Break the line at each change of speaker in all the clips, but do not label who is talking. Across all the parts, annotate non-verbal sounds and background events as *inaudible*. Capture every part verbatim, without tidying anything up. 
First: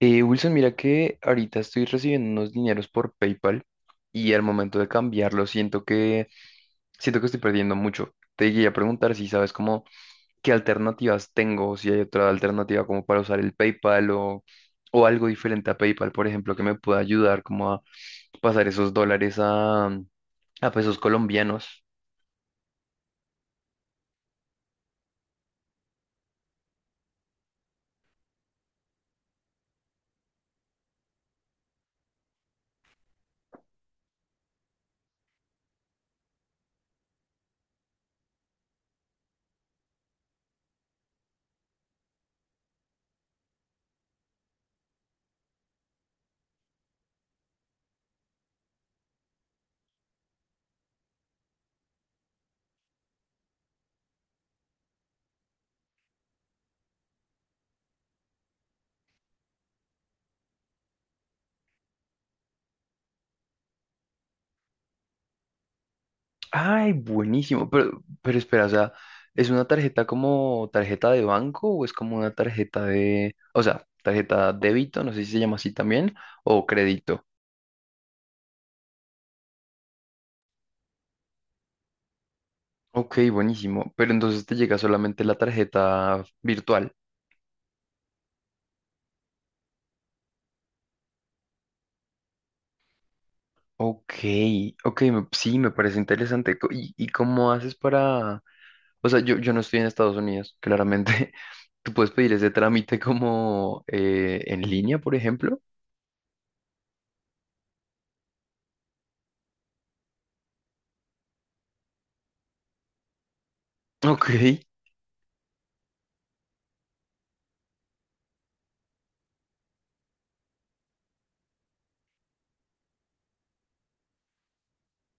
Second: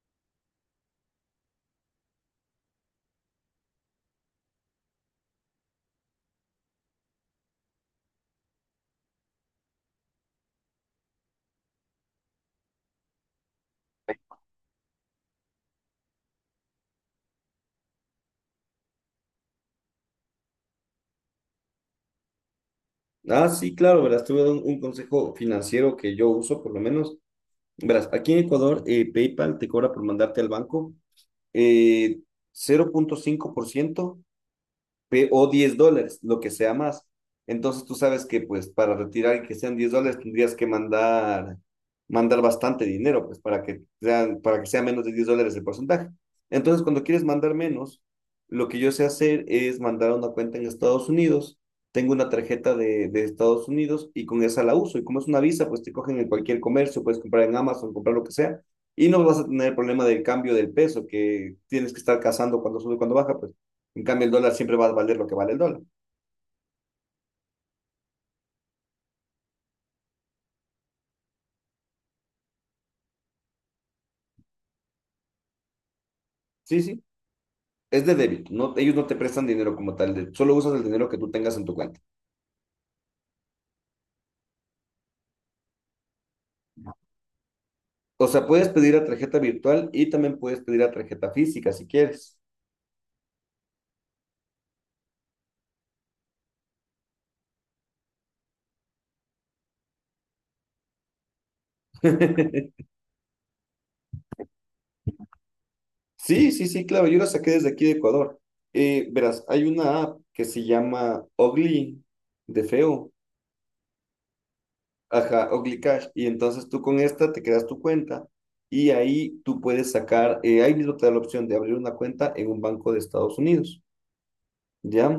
Eh, Wilson, mira que ahorita estoy recibiendo unos dineros por PayPal y al momento de cambiarlo siento que siento que estoy perdiendo mucho. Te quería preguntar si sabes como qué alternativas tengo, o si hay otra alternativa como para usar el PayPal o, o algo diferente a PayPal, por ejemplo, que me pueda ayudar como a pasar esos dólares a, a pesos colombianos.
Ah, sí, claro, verás, te voy a dar un, un consejo financiero que yo uso, por lo menos. Verás, aquí en Ecuador, eh, PayPal te cobra por mandarte al banco eh, cero punto cinco por ciento o diez dólares, lo que sea más. Entonces tú sabes que pues para retirar y que sean diez dólares tendrías que mandar, mandar bastante dinero, pues para que, sean, para que sea menos de diez dólares el porcentaje. Entonces cuando quieres mandar menos, lo que yo sé hacer es mandar a una cuenta en Estados Unidos. Tengo una tarjeta de, de Estados Unidos y con esa la uso. Y como es una visa, pues te cogen en cualquier comercio, puedes comprar en Amazon, comprar lo que sea. Y no vas a tener el problema del cambio del peso, que tienes que estar cazando cuando sube, cuando baja, pues en cambio, el dólar siempre va a valer lo que vale el dólar.
Ay, buenísimo. Pero, pero espera, o sea, ¿es una tarjeta como tarjeta de banco o es como una tarjeta de, o sea, tarjeta débito, no sé si se llama así también, o
Sí, sí.
crédito?
Es de débito. No, ellos no te prestan dinero como tal. de- Solo usas el dinero que tú tengas en tu cuenta.
Ok, buenísimo. Pero entonces te llega solamente la tarjeta virtual.
O sea, puedes pedir a tarjeta virtual y también puedes pedir a tarjeta física si quieres.
Ok, ok, me- sí, me parece interesante. Co- ¿Y, y cómo haces para...? O sea, yo, yo no estoy en Estados Unidos, claramente. *laughs* ¿Tú puedes pedir ese
*laughs*
trámite como eh, en línea, por ejemplo?
Sí, sí, sí, claro. Yo la saqué desde aquí de Ecuador. Eh, verás, hay una app que se llama Ogli, de feo.
Ok.
Ajá, Ogli Cash. Y entonces tú con esta te creas tu cuenta y ahí tú puedes sacar, eh, ahí mismo te da la opción de abrir una cuenta en un banco de Estados Unidos. ¿Ya?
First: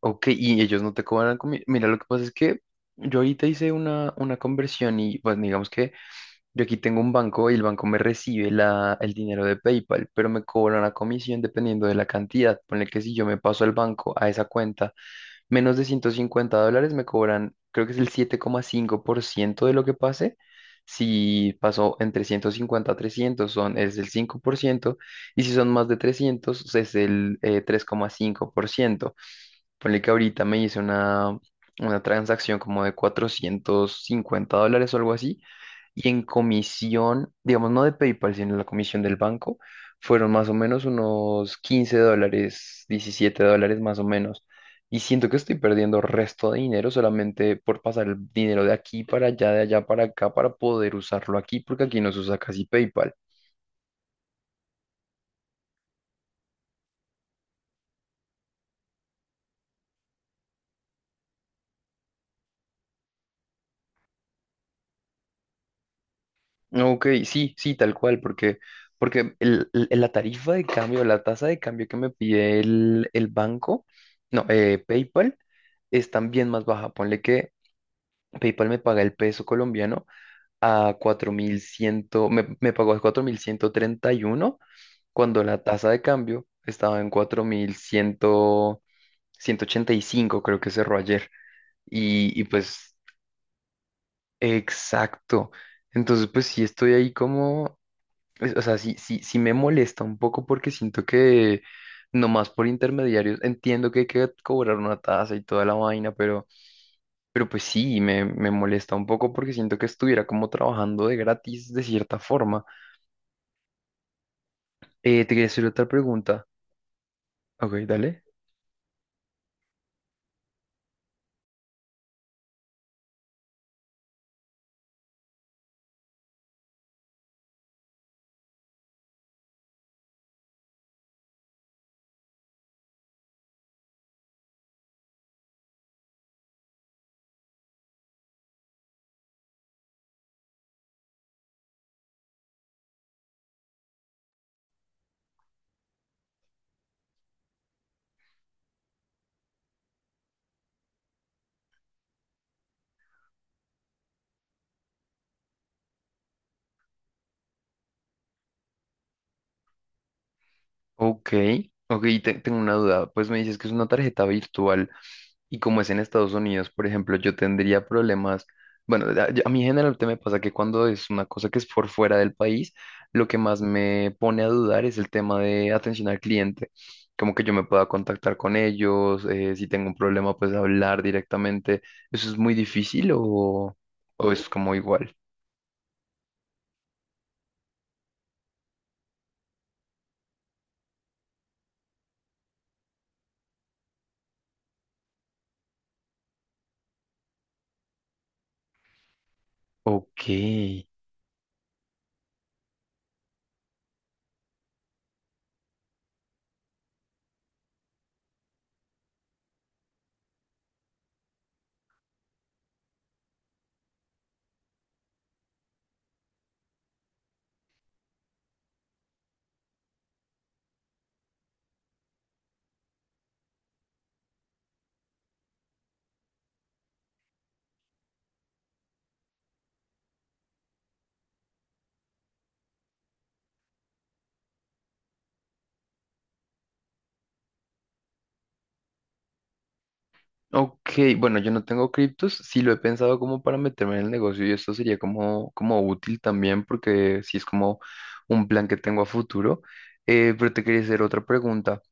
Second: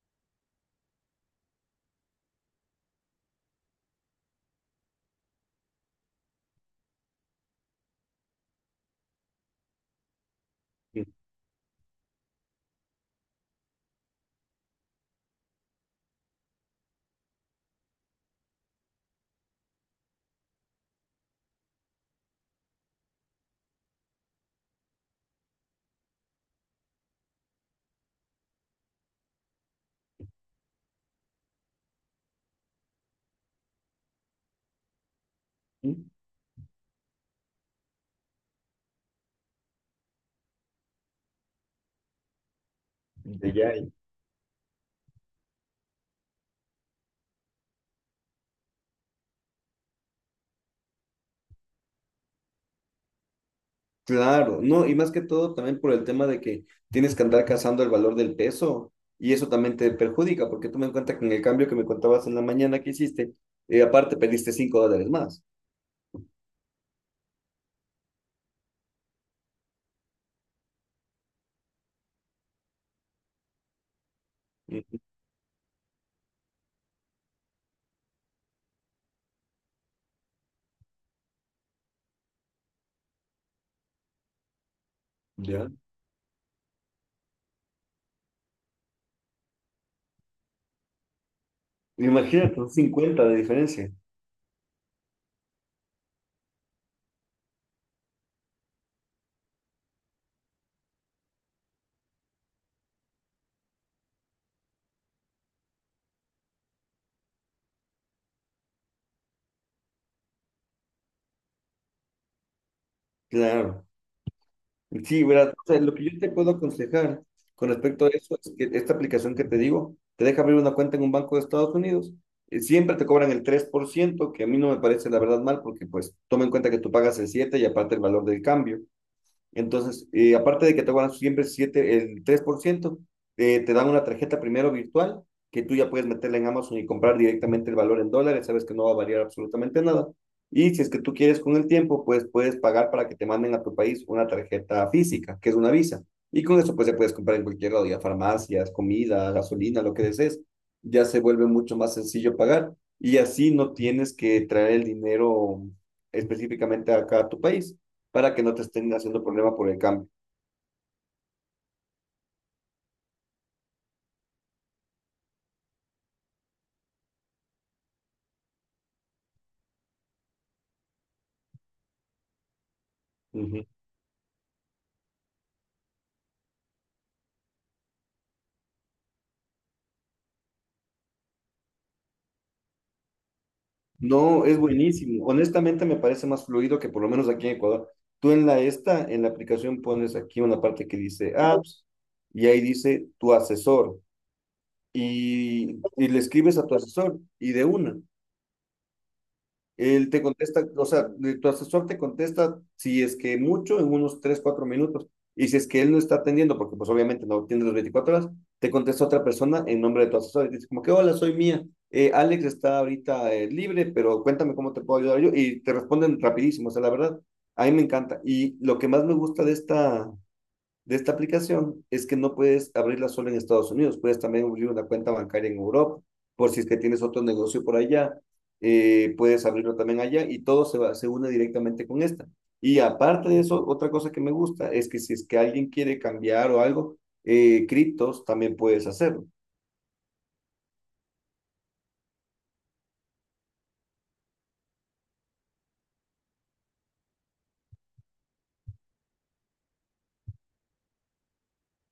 Ok, y ellos no te cobran comida. Mira, lo que pasa es que yo ahorita hice una, una conversión y pues digamos que yo aquí tengo un banco y el banco me recibe la, el dinero de PayPal, pero me cobra una comisión dependiendo de la cantidad. Ponle que si yo me paso al banco a esa cuenta menos de ciento cincuenta dólares, me cobran, creo que es el siete coma cinco por ciento de lo que pase. Si pasó entre ciento cincuenta a trescientos son, es el cinco por ciento y si son más de trescientos es el eh, tres coma cinco por ciento. Ponle que ahorita me hice una, una transacción como de cuatrocientos cincuenta dólares o algo así.
Ujú.
Y en comisión, digamos, no de PayPal, sino la comisión del banco, fueron más o menos unos quince dólares, diecisiete
de ya.
dólares
y-
más o menos. Y siento que estoy perdiendo resto de dinero solamente por pasar el dinero de aquí para allá, de allá para acá, para poder usarlo aquí, porque aquí no se usa casi PayPal.
Claro, no, y más que todo también por el tema de que tienes que andar cazando el valor del peso y eso también te perjudica, porque toma en cuenta que en el cambio que me contabas en la mañana que hiciste, eh, aparte perdiste cinco dólares más.
Ok, sí, sí, tal cual, porque, porque el- el- la tarifa de cambio, la tasa de cambio que me pide el, el banco, no, eh,
Ujú.
PayPal, es también más baja. Ponle que PayPal me paga el peso colombiano a cuatro mil cien, me, me pagó a cuatro mil ciento treinta y uno cuando la
Ya.
tasa de cambio estaba en cuatro mil cien, ciento ochenta y cinco creo que cerró ayer. Y, y
Imagínate, son
pues,
cincuenta de diferencia.
exacto. Entonces, pues sí estoy ahí como, es- o sea, sí, sí, sí me molesta un poco porque siento que nomás por intermediarios entiendo que hay que cobrar una tasa y toda la vaina, pero, pero pues sí, me, me molesta un poco porque siento que estuviera como trabajando de gratis de cierta forma.
Claro.
Eh,
Sí,
te quería
¿verdad?
hacer
O sea,
otra
lo que yo te
pregunta.
puedo aconsejar con
Ok,
respecto a
dale.
eso es que esta aplicación que te digo te deja abrir una cuenta en un banco de Estados Unidos. eh, Siempre te cobran el tres por ciento, que a mí no me parece la verdad mal, porque pues toma en cuenta que tú pagas el siete y aparte el valor del cambio. Entonces, eh, aparte de que te van a siempre siete, el tres por ciento, eh, te dan una tarjeta primero virtual que tú ya puedes meterla en Amazon y comprar directamente el valor en dólares, sabes que no va a variar absolutamente nada. Y si es que tú quieres con el tiempo, pues puedes pagar para que te manden a tu país una tarjeta física, que es una visa. Y con eso pues ya puedes comprar en cualquier lado, ya farmacias, comida, gasolina, lo que desees. Ya se vuelve mucho más sencillo pagar y así no tienes que traer el dinero específicamente acá a tu país para que no te estén haciendo problema por el cambio.
Ok, ok, te- tengo una duda. Pues me dices que es una tarjeta virtual. Y como es en Estados Unidos, por ejemplo, yo tendría problemas. Bueno, a, yo- a mí generalmente me pasa que cuando es una cosa que es por fuera del país, lo que más
Ujú.
me pone a dudar es el tema de atención al cliente. Como que yo me pueda contactar con ellos, eh, si tengo un problema, pues hablar directamente. ¿Eso es muy difícil o, o
No,
es
es
como igual?
buenísimo. Honestamente me parece más fluido que por lo menos aquí en Ecuador. Tú en la esta, en la aplicación pones aquí una parte que dice apps y ahí dice tu asesor y, y le escribes a tu asesor y de una. Él te
Ok.
contesta, o sea, de- tu asesor te contesta si es que mucho en unos tres cuatro minutos. Y si es que él no está atendiendo, porque pues obviamente no atiende las veinticuatro horas, te contesta otra persona en nombre de tu asesor. Y dice como que, hola, soy Mía. Eh, Alex está ahorita eh, libre, pero cuéntame cómo te puedo ayudar yo. Y te responden rapidísimo, o sea, la verdad, a mí me encanta. Y lo que más me gusta de esta, de esta aplicación es que no puedes abrirla solo en Estados Unidos, puedes también abrir una cuenta bancaria en Europa, por si es que tienes otro negocio por allá, eh, puedes abrirlo también allá y todo se, va, se une directamente con esta. Y aparte de eso, otra cosa que me gusta es que si es que alguien quiere cambiar o algo, eh, criptos también puedes hacerlo.
Ok, bueno, yo no tengo criptos, sí lo he pensado como para meterme en el negocio y esto sería como, como útil también porque sí es como un plan que tengo a futuro. Eh, pero te quería hacer otra pregunta.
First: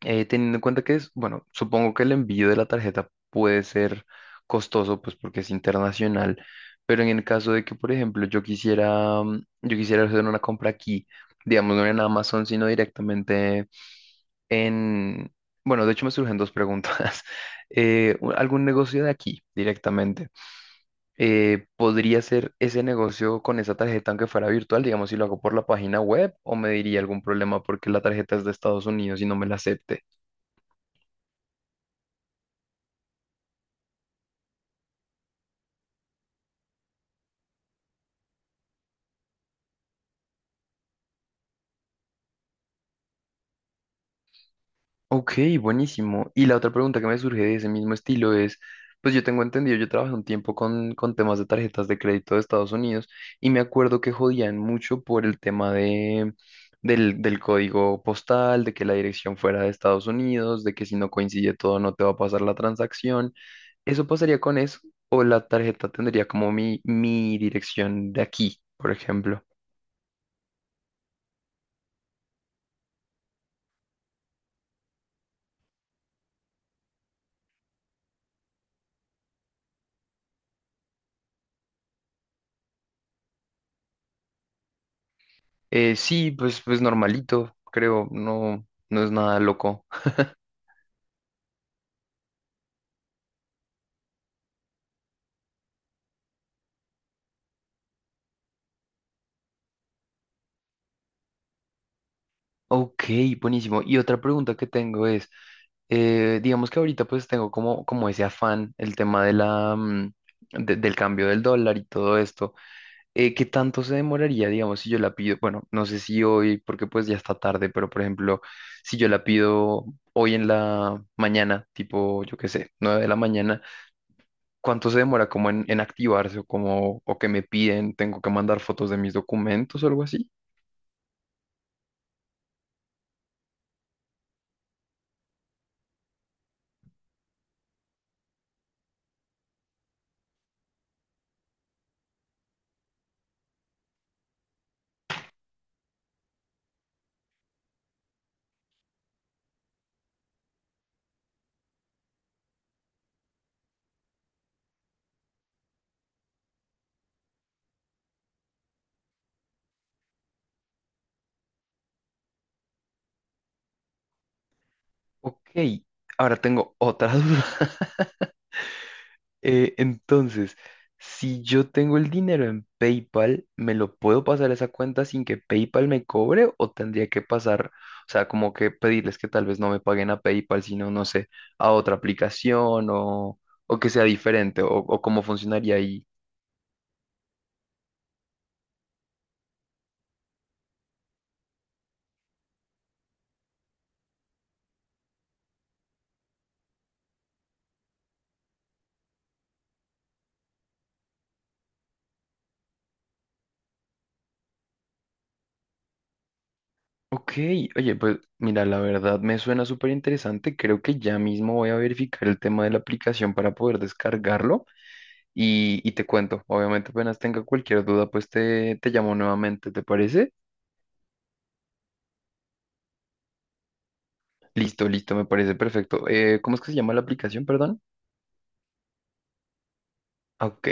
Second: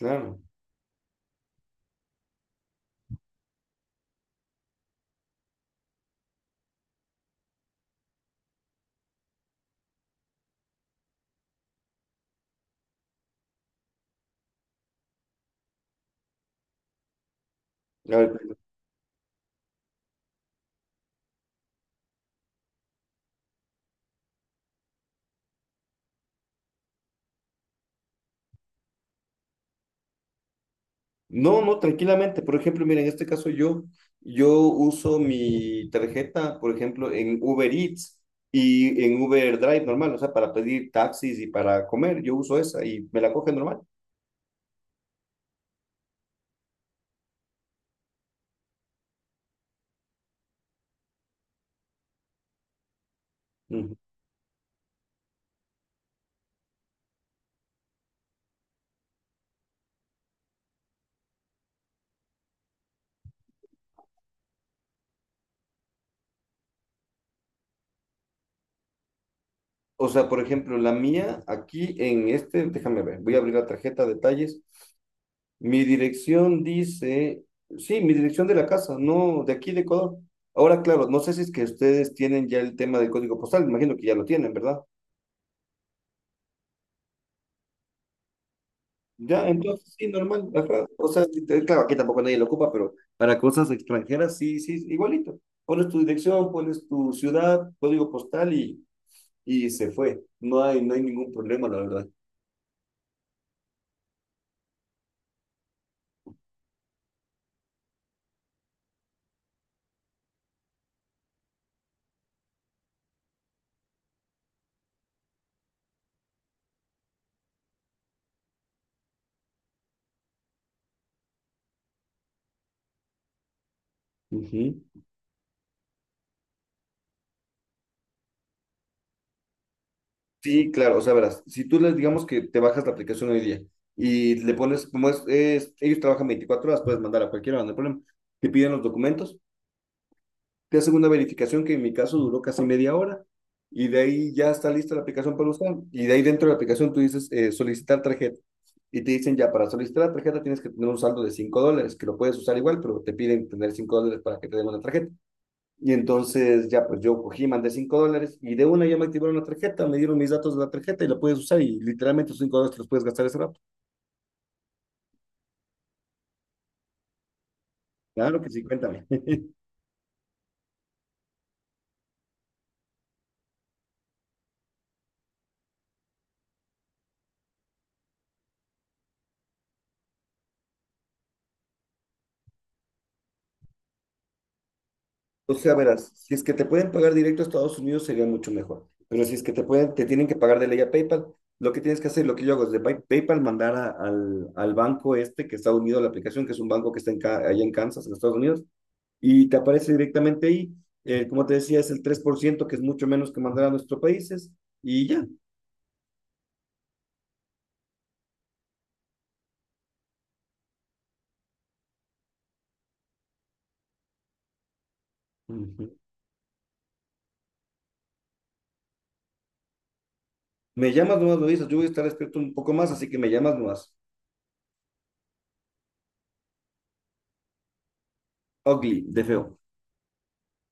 Eh, teniendo en cuenta que es, bueno, supongo que el envío de la tarjeta puede ser costoso, pues porque es internacional, pero en el caso de que, por ejemplo, yo quisiera, mm, yo quisiera hacer una compra aquí, digamos, no en Amazon, sino directamente en, bueno, de hecho me surgen dos preguntas. *laughs* Eh,
A
u-
ver,
¿algún negocio de aquí directamente? Eh, ¿podría ser ese negocio con esa tarjeta aunque fuera virtual? Digamos, si lo hago por la página web o me diría algún problema porque la tarjeta es de Estados Unidos y no me la acepte.
no, no, tranquilamente. Por ejemplo, mira, en este caso yo, yo uso mi tarjeta, por ejemplo, en Uber Eats y en Uber Drive normal, o sea, para pedir taxis y para comer, yo uso esa y me la coge normal.
Ok, buenísimo. Y la otra pregunta que me surge de ese mismo estilo es, pues yo tengo entendido, yo trabajé un tiempo con, con, temas de tarjetas de crédito de Estados Unidos y me
Ujú.
acuerdo que jodían mucho por el tema de, del, del código postal, de que la dirección fuera de Estados Unidos, de que si no coincide todo no te va a pasar la transacción. ¿Eso pasaría con eso? ¿O la tarjeta tendría como mi, mi dirección de aquí, por ejemplo?
O sea, por ejemplo, la mía aquí en este, déjame ver, voy a abrir la tarjeta, detalles. Mi dirección dice, sí, mi dirección de la casa, no, de aquí de Ecuador. Ahora, claro, no sé si es que ustedes tienen ya el tema del código postal, me imagino que ya lo tienen, ¿verdad?
Eh, sí, pues, pues normalito, creo, no, no es nada
Ya,
loco.
entonces sí, normal. Ajá. O sea, sí, te- claro, aquí tampoco nadie lo ocupa, pero para cosas extranjeras sí, sí, igualito. Pones tu dirección, pones tu ciudad, código postal y, y se fue. No hay, no hay ningún problema, la verdad.
Ok, buenísimo. Y otra pregunta que tengo es, eh, digamos que ahorita pues tengo como, como ese afán, el tema de la, mm, de- del cambio del dólar y todo esto. Eh, ¿qué tanto se demoraría, digamos, si yo la pido? Bueno, no sé si hoy, porque pues ya está tarde, pero por ejemplo, si yo la pido hoy en la mañana, tipo, yo qué sé, nueve de la mañana,
Ujú.
¿cuánto se demora como en, en activarse o como, o que me piden, tengo que mandar fotos de mis documentos o algo así?
Sí, claro, o sea, verás, si tú les digamos que te bajas la aplicación hoy día y le pones, como es, es- ellos trabajan veinticuatro horas, puedes mandar a cualquiera, no hay problema. Te piden los documentos, te hacen una verificación que en mi caso duró casi media hora y de ahí ya está lista la aplicación para usar. Y de ahí dentro de la aplicación tú dices eh, solicitar tarjeta y te dicen ya para solicitar la tarjeta tienes que tener un saldo de cinco dólares, que lo puedes usar igual, pero te piden tener cinco dólares para que te den una tarjeta. Y entonces ya pues yo cogí, mandé cinco dólares y de una ya me activaron la tarjeta, me dieron mis datos de la tarjeta y la puedes usar y literalmente esos cinco dólares te los puedes gastar ese rato.
Ok, ahora tengo otra *laughs* duda.
Claro que sí, cuéntame.
Eh, entonces, si yo tengo el dinero en PayPal, ¿me lo puedo pasar a esa cuenta sin que PayPal me cobre o tendría que pasar, o sea, como que pedirles que tal vez no me paguen a PayPal, sino, no sé, a otra aplicación o, o que sea diferente o, o cómo
O sea,
funcionaría ahí?
verás, si es que te pueden pagar directo a Estados Unidos sería mucho mejor. Pero si es que te pueden, te tienen que pagar de ley a PayPal, lo que tienes que hacer, lo que yo hago es de Pay- PayPal mandar a- al, al banco este que está unido a la aplicación, que es un banco que está en, Ca- allá en Kansas, en Estados Unidos, y te aparece directamente ahí. Eh, como te decía, es el tres por ciento que es mucho menos que mandar a nuestros países, y ya.
Ok, oye, pues mira, la verdad me suena súper interesante. Creo que ya mismo voy a verificar el tema de la aplicación para poder descargarlo y, y
Ujú.
te cuento. Obviamente apenas tenga cualquier duda, pues te, te llamo nuevamente, ¿te parece?
Me llamas nomás, me dices, yo voy a estar despierto un poco más, así que me llamas nomás.
Listo, listo, me parece perfecto. Eh, ¿cómo es que se llama la aplicación, perdón?
Ugly, de feo.
Ah, Ok,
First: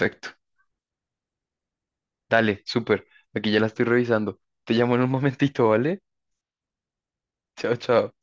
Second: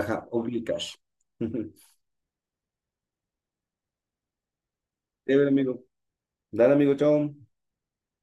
Ajá, ugly cash. *laughs* Ujú.
Dale, súper. Aquí ya la estoy revisando. Te llamo en un *laughs*
Chévere,
momentito,
amigo.
¿vale?
Dale, amigo, chao.
Chao, chao.